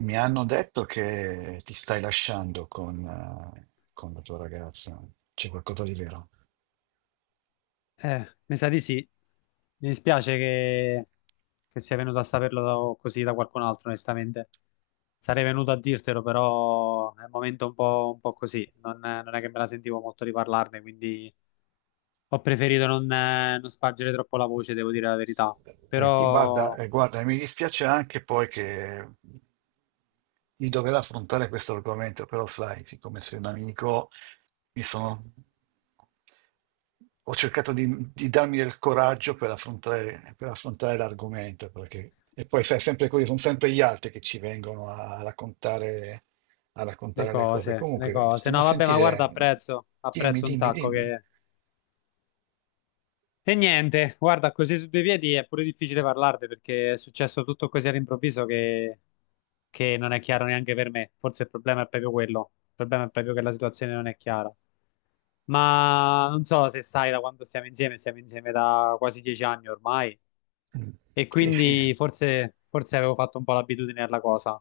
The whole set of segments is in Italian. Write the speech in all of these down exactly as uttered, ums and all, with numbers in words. Mi hanno detto che ti stai lasciando con, eh, con la tua ragazza. C'è qualcosa di vero? Eh, mi sa di sì. Mi dispiace che, che sia venuto a saperlo così da qualcun altro, onestamente. Sarei venuto a dirtelo, però è un momento un po', un po' così. Non, non è che me la sentivo molto di parlarne, quindi ho preferito non, eh, non spargere troppo la voce, devo dire la verità. E ti guarda, Però eh, guarda, mi dispiace anche poi che di dover affrontare questo argomento, però sai, siccome sei un amico, mi sono... ho cercato di, di darmi del coraggio per affrontare, per affrontare l'argomento, perché... E poi sai, sempre così, sono sempre gli altri che ci vengono a raccontare, a le raccontare le cose. cose, le Comunque, cose. stiamo a No, vabbè, ma guarda, sentire... apprezzo, Dimmi, apprezzo un dimmi, sacco dimmi. che... E niente, guarda, così su due piedi è pure difficile parlarne perché è successo tutto così all'improvviso che... che non è chiaro neanche per me. Forse il problema è proprio quello. Il problema è proprio che la situazione non è chiara. Ma non so se sai da quando siamo insieme, siamo insieme da quasi dieci anni ormai. Mm. E Sì, sì. quindi forse, forse avevo fatto un po' l'abitudine alla cosa.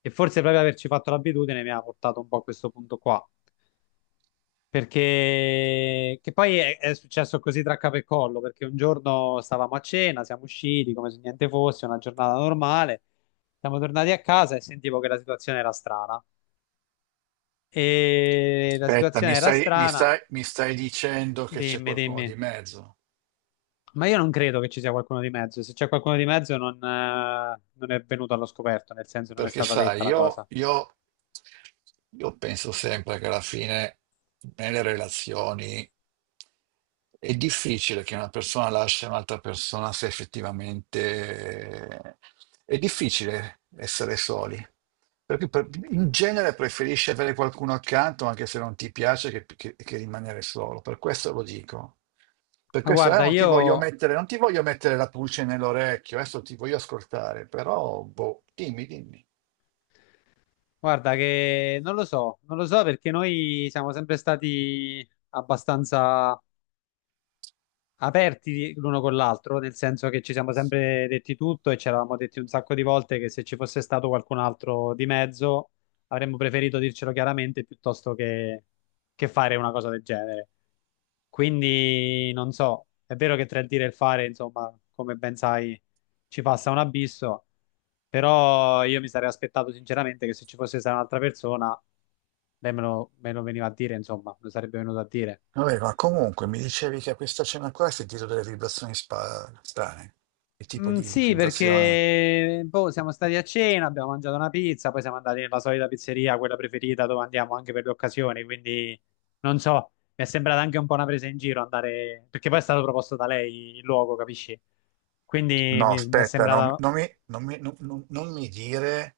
E forse proprio averci fatto l'abitudine mi ha portato un po' a questo punto qua. Perché che poi è, è successo così tra capo e collo, perché un giorno stavamo a cena, siamo usciti come se niente fosse, una giornata normale, siamo tornati a casa e sentivo che la situazione era strana. E la Aspetta, situazione mi era stai, mi strana. stai, mi stai dicendo che c'è Dimmi, qualcuno di dimmi. mezzo? Ma io non credo che ci sia qualcuno di mezzo. Se c'è qualcuno di mezzo, non, eh, non è venuto allo scoperto, nel senso non è Perché stata sai, detta la io, cosa. io, io penso sempre che alla fine nelle relazioni è difficile che una persona lasci un'altra persona se effettivamente è difficile essere soli. Perché per- in genere preferisci avere qualcuno accanto anche se non ti piace che, che- che rimanere solo. Per questo lo dico. Per Ma questo eh, guarda, non ti voglio io, mettere, non ti voglio mettere la pulce nell'orecchio, adesso ti voglio ascoltare, però boh, dimmi, dimmi. guarda che non lo so, non lo so perché noi siamo sempre stati abbastanza aperti l'uno con l'altro, nel senso che ci siamo sempre detti tutto e ci eravamo detti un sacco di volte che se ci fosse stato qualcun altro di mezzo avremmo preferito dircelo chiaramente piuttosto che, che fare una cosa del genere. Quindi non so, è vero che tra il dire e il fare, insomma, come ben sai, ci passa un abisso, però io mi sarei aspettato sinceramente che se ci fosse stata un'altra persona, lei me lo, me lo veniva a dire, insomma, me lo sarebbe venuto a dire. Vabbè, ma comunque mi dicevi che a questa cena qua hai sentito delle vibrazioni spa- strane. Che tipo Mm, di sì, vibrazione? perché boh, siamo stati a cena, abbiamo mangiato una pizza, poi siamo andati nella solita pizzeria, quella preferita dove andiamo anche per le occasioni, quindi non so, mi è sembrata anche un po' una presa in giro andare, perché poi è stato proposto da lei il luogo, capisci? Quindi No, mi, mi è aspetta, non, sembrata, non mi, non mi- non- non- non mi dire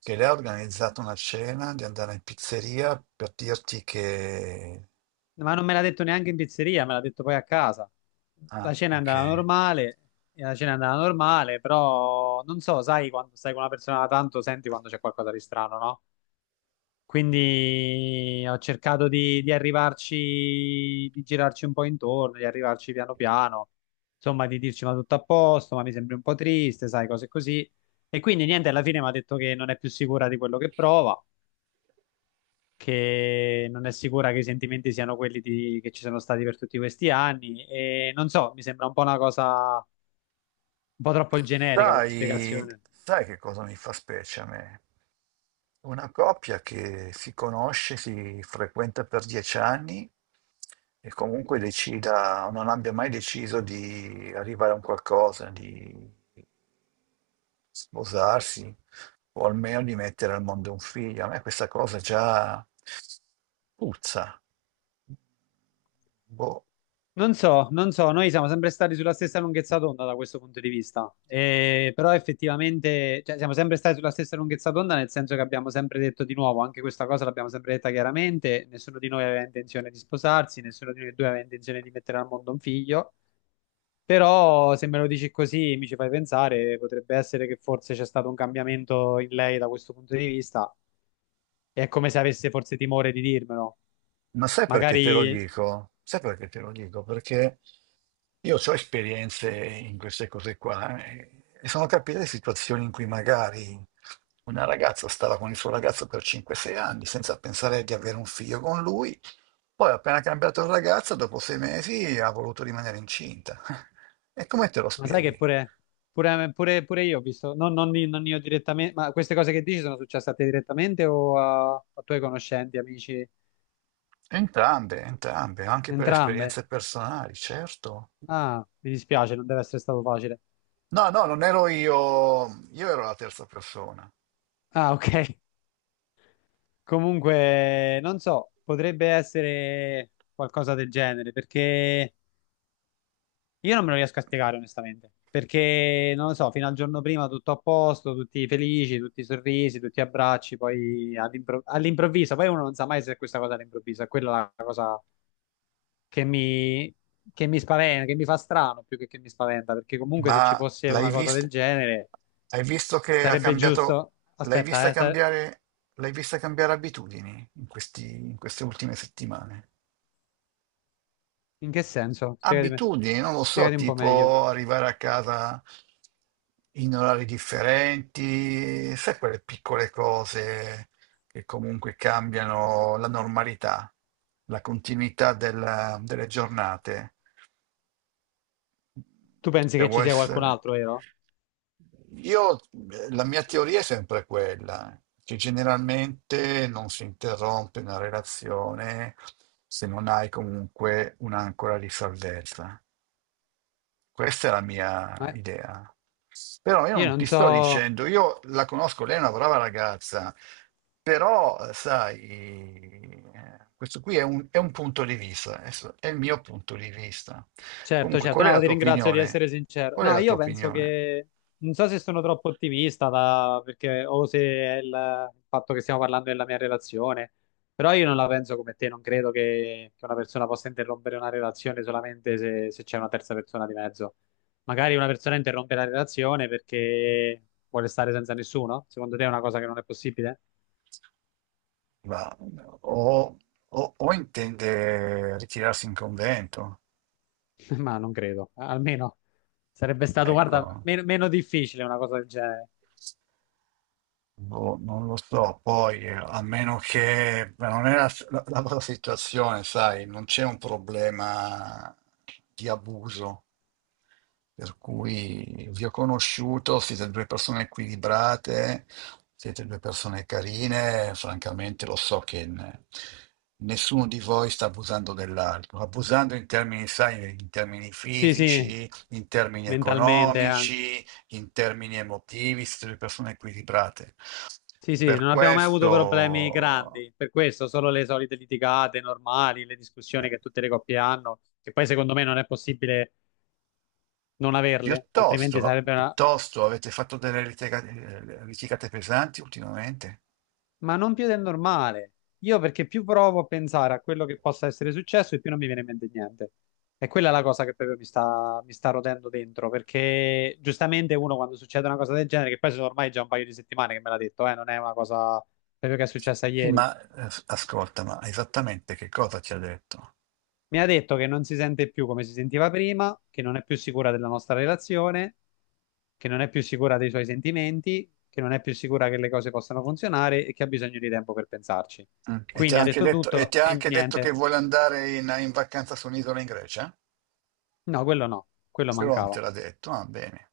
che lei ha organizzato una cena di andare in pizzeria per dirti che... ma non me l'ha detto neanche in pizzeria, me l'ha detto poi a casa. La Ah, cena è ok. andata normale, e la cena è andata normale, però non so, sai quando stai con una persona da tanto, senti quando c'è qualcosa di strano, no? Quindi ho cercato di, di arrivarci, di girarci un po' intorno, di arrivarci piano piano, insomma, di dirci ma tutto a posto, ma mi sembri un po' triste, sai, cose così. E quindi niente, alla fine mi ha detto che non è più sicura di quello che prova, che non è sicura che i sentimenti siano quelli di- che ci sono stati per tutti questi anni. E non so, mi sembra un po' una cosa un po' troppo generica come Sai, spiegazione. sai che cosa mi fa specie a me? Una coppia che si conosce, si frequenta per dieci anni e comunque decida, non abbia mai deciso di arrivare a un qualcosa, di sposarsi o almeno di mettere al mondo un figlio. A me questa cosa già puzza. Boh. Non so, non so, noi siamo sempre stati sulla stessa lunghezza d'onda da questo punto di vista. Eh, però effettivamente, cioè, siamo sempre stati sulla stessa lunghezza d'onda nel senso che abbiamo sempre detto di nuovo, anche questa cosa l'abbiamo sempre detta chiaramente, nessuno di noi aveva intenzione di sposarsi, nessuno di noi due aveva intenzione di mettere al mondo un figlio, però se me lo dici così mi ci fai pensare, potrebbe essere che forse c'è stato un cambiamento in lei da questo punto di vista, è come se avesse forse timore di dirmelo Ma sai perché te lo magari. dico? Sai perché te lo dico? Perché io ho esperienze in queste cose qua eh, e sono capite situazioni in cui magari una ragazza stava con il suo ragazzo per cinque o sei anni senza pensare di avere un figlio con lui, poi appena cambiato ragazza, dopo sei mesi ha voluto rimanere incinta. E come te lo Ma sai che spieghi? pure, pure- pure- pure io ho visto, no, non, non io direttamente, ma queste cose che dici sono successe a te direttamente o a, a tuoi conoscenti, amici? Entrambe, entrambe, anche per Entrambe? esperienze personali, certo. Ah, mi dispiace, non deve essere stato facile. No, no, non ero io, io ero la terza persona. Ah, ok. Comunque, non so, potrebbe essere qualcosa del genere, perché io non me lo riesco a spiegare onestamente, perché non lo so, fino al giorno prima tutto a posto, tutti felici, tutti sorrisi, tutti abbracci, poi all'impro- all'improvviso, poi uno non sa mai se è questa cosa all'improvviso, è quella la cosa che mi, che mi spaventa, che mi fa strano più che che mi spaventa, perché comunque Ma se ci fosse l'hai una cosa del visto? genere Hai visto che ha sarebbe cambiato? giusto... L'hai Aspetta, vista eh, sa- cambiare? L'hai vista cambiare abitudini in questi- in queste ultime settimane? in che senso? Spiegatemi, Abitudini, non lo so, spiegati un po' meglio. tipo arrivare a casa in orari differenti, sai quelle piccole cose che comunque cambiano la normalità, la continuità del- delle giornate. Tu pensi che Devo ci sia qualcun essere. altro, vero? Io, eh, la mia teoria è sempre quella, che generalmente non si interrompe una relazione se non hai comunque un'ancora di salvezza. Questa è la mia Ma idea. Però io io non non ti sto so... dicendo, io la conosco, lei è una brava ragazza, però eh, sai, eh, questo qui è un, è un punto di vista, adesso è il mio punto di vista. Certo, Comunque, certo, qual è no, la ti tua ringrazio di opinione? essere sincero. Qual è No, la tua io penso opinione? che non so se sono troppo ottimista da- perché, o se è il, il fatto che stiamo parlando della mia relazione, però io non la penso come te, non credo che, che, una persona possa interrompere una relazione solamente se, se c'è una terza persona di mezzo. Magari una persona interrompe la relazione perché vuole stare senza nessuno? Secondo te è una cosa che non è possibile? Ma- o, o- o intende ritirarsi in convento? Ma non credo, almeno sarebbe stato, Ecco. guarda, meno meno difficile una cosa del genere. Boh, non lo so, poi eh, a meno che ma non è la, la- la tua situazione, sai, non c'è un problema di abuso. Per cui vi ho conosciuto, siete due persone equilibrate, siete due persone carine, francamente lo so che n- nessuno di voi sta abusando dell'altro, abusando in termini, sai, in termini Sì, sì, fisici, in termini mentalmente anche. economici, in termini emotivi, siete due persone equilibrate. Sì, sì, Per non abbiamo mai avuto problemi questo, grandi, per questo solo le solite litigate normali, le discussioni eh, che tutte le coppie hanno, che poi secondo me non è possibile non averle, altrimenti piuttosto, sarebbe una... piuttosto avete fatto delle litiga- eh, litigate pesanti ultimamente? Ma non più del normale. Io perché più provo a pensare a quello che possa essere successo e più non mi viene in mente niente. E quella è la cosa che proprio mi sta, mi sta rotendo dentro, perché giustamente uno quando succede una cosa del genere, che poi sono ormai già un paio di settimane che me l'ha detto, eh, non è una cosa proprio che è successa Sì, ieri. ma eh, ascolta, ma esattamente che cosa ti ha detto? Mi ha detto che non si sente più come si sentiva prima, che non è più sicura della nostra relazione, che non è più sicura dei suoi sentimenti, che non è più sicura che le cose possano funzionare e che ha bisogno di tempo per pensarci. Mm. E ti Quindi ha ha anche detto detto, e tutto ti ha e anche detto che niente. vuole andare in, in vacanza su un'isola in Grecia? No, quello no, quello Quello non te mancava. l'ha detto? Ah, bene,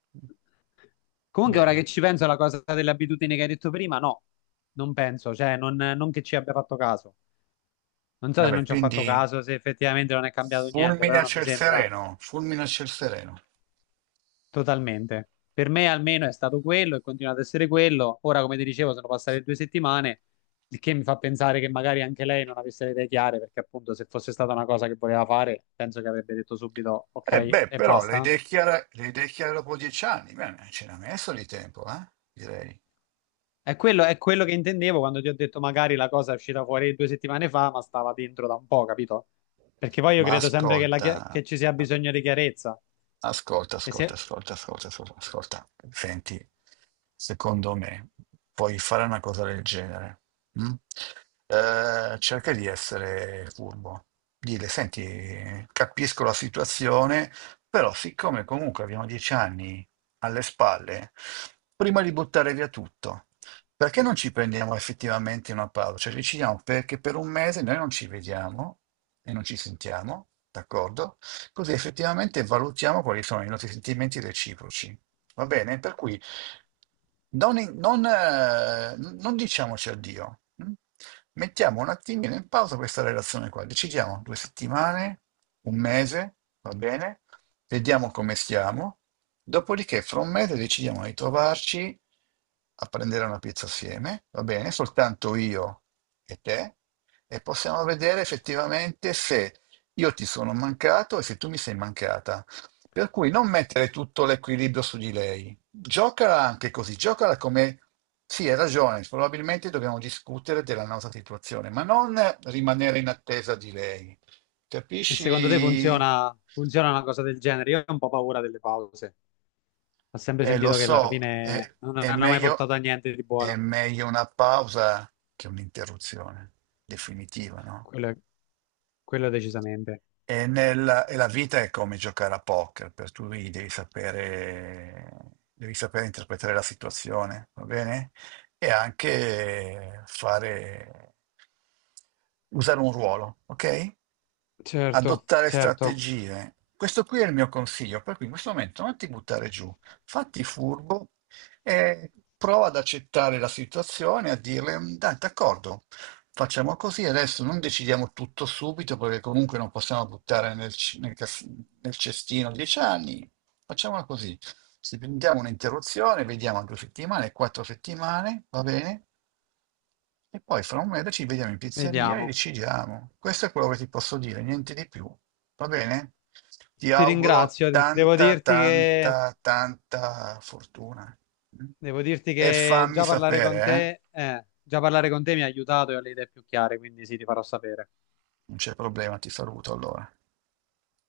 Comunque, ora che bene. ci penso alla cosa delle abitudini che hai detto prima, no, non penso, cioè non, non che ci abbia fatto caso. Non so se Vabbè, non ci ho fatto quindi caso, se effettivamente non è cambiato niente, fulmine però a non mi ciel sembra. sereno, fulmine a ciel sereno. Totalmente. Per me almeno è stato quello e continua ad essere quello. Ora, come ti dicevo, sono passate due settimane, il che mi fa pensare che magari anche lei non avesse le idee chiare, perché appunto se fosse stata una cosa che voleva fare, penso che avrebbe detto subito ok Eh beh, e però le basta. idee chiare, le idee chiare dopo dieci anni, bene, ce n'ha messo di tempo, eh? Direi. È quello, è quello che intendevo quando ti ho detto magari la cosa è uscita fuori due settimane fa, ma stava dentro da un po', capito? Perché poi io Ma credo sempre che, la chia- ascolta, che ci sia bisogno di chiarezza. ascolta, E ascolta, se ascolta, ascolta, ascolta, ascolta. Senti, secondo me puoi fare una cosa del genere. Mm? Eh, cerca di essere furbo. Dile, senti, capisco la situazione, però siccome comunque abbiamo dieci anni alle spalle, prima di buttare via tutto, perché non ci prendiamo effettivamente una pausa? Cioè, decidiamo perché per un mese noi non ci vediamo e non ci sentiamo, d'accordo? Così effettivamente valutiamo quali sono i nostri sentimenti reciproci. Va bene? Per cui non, non, eh, non diciamoci addio. Mm? Mettiamo un attimino in pausa questa relazione qua. Decidiamo due settimane, un mese, va bene? Vediamo come stiamo. Dopodiché, fra un mese decidiamo di trovarci a prendere una pizza assieme, va bene? Soltanto io e te, e possiamo vedere effettivamente se io ti sono mancato e se tu mi sei mancata. Per cui non mettere tutto l'equilibrio su di lei. Giocala anche così, giocala come... Sì, hai ragione, probabilmente dobbiamo discutere della nostra situazione, ma non rimanere in attesa di lei. e secondo te Capisci? funziona, funziona una cosa del genere? Io ho un po' paura delle pause. Ho sempre Eh, lo sentito che alla so, è, fine non è hanno mai meglio, portato a niente di è buono. meglio una pausa che un'interruzione definitiva, no? Quello, quello decisamente. E, nel- e la vita è come giocare a poker, per cui devi sapere, devi sapere interpretare la situazione, va bene? E anche fare, usare un ruolo, ok? Certo, Adottare certo. strategie. Questo qui è il mio consiglio, per cui in questo momento non ti buttare giù, fatti furbo e prova ad accettare la situazione, a dirle, "Mm, dai, d'accordo, facciamo così, adesso non decidiamo tutto subito, perché comunque non possiamo buttare nel, c- nel cas- nel cestino dieci anni, facciamola così. Se prendiamo un'interruzione, vediamo due settimane, quattro settimane, va bene? E poi fra un mese ci vediamo in pizzeria e Vediamo. decidiamo. Questo è quello che ti posso dire, niente di più. Va bene? Ti Ti auguro ringrazio. Devo tanta, dirti che, tanta, tanta fortuna. devo dirti E che fammi già parlare sapere, con eh? te, eh, già parlare con te mi ha aiutato e ho le idee più chiare, quindi sì, ti farò sapere. Non c'è problema, ti saluto allora.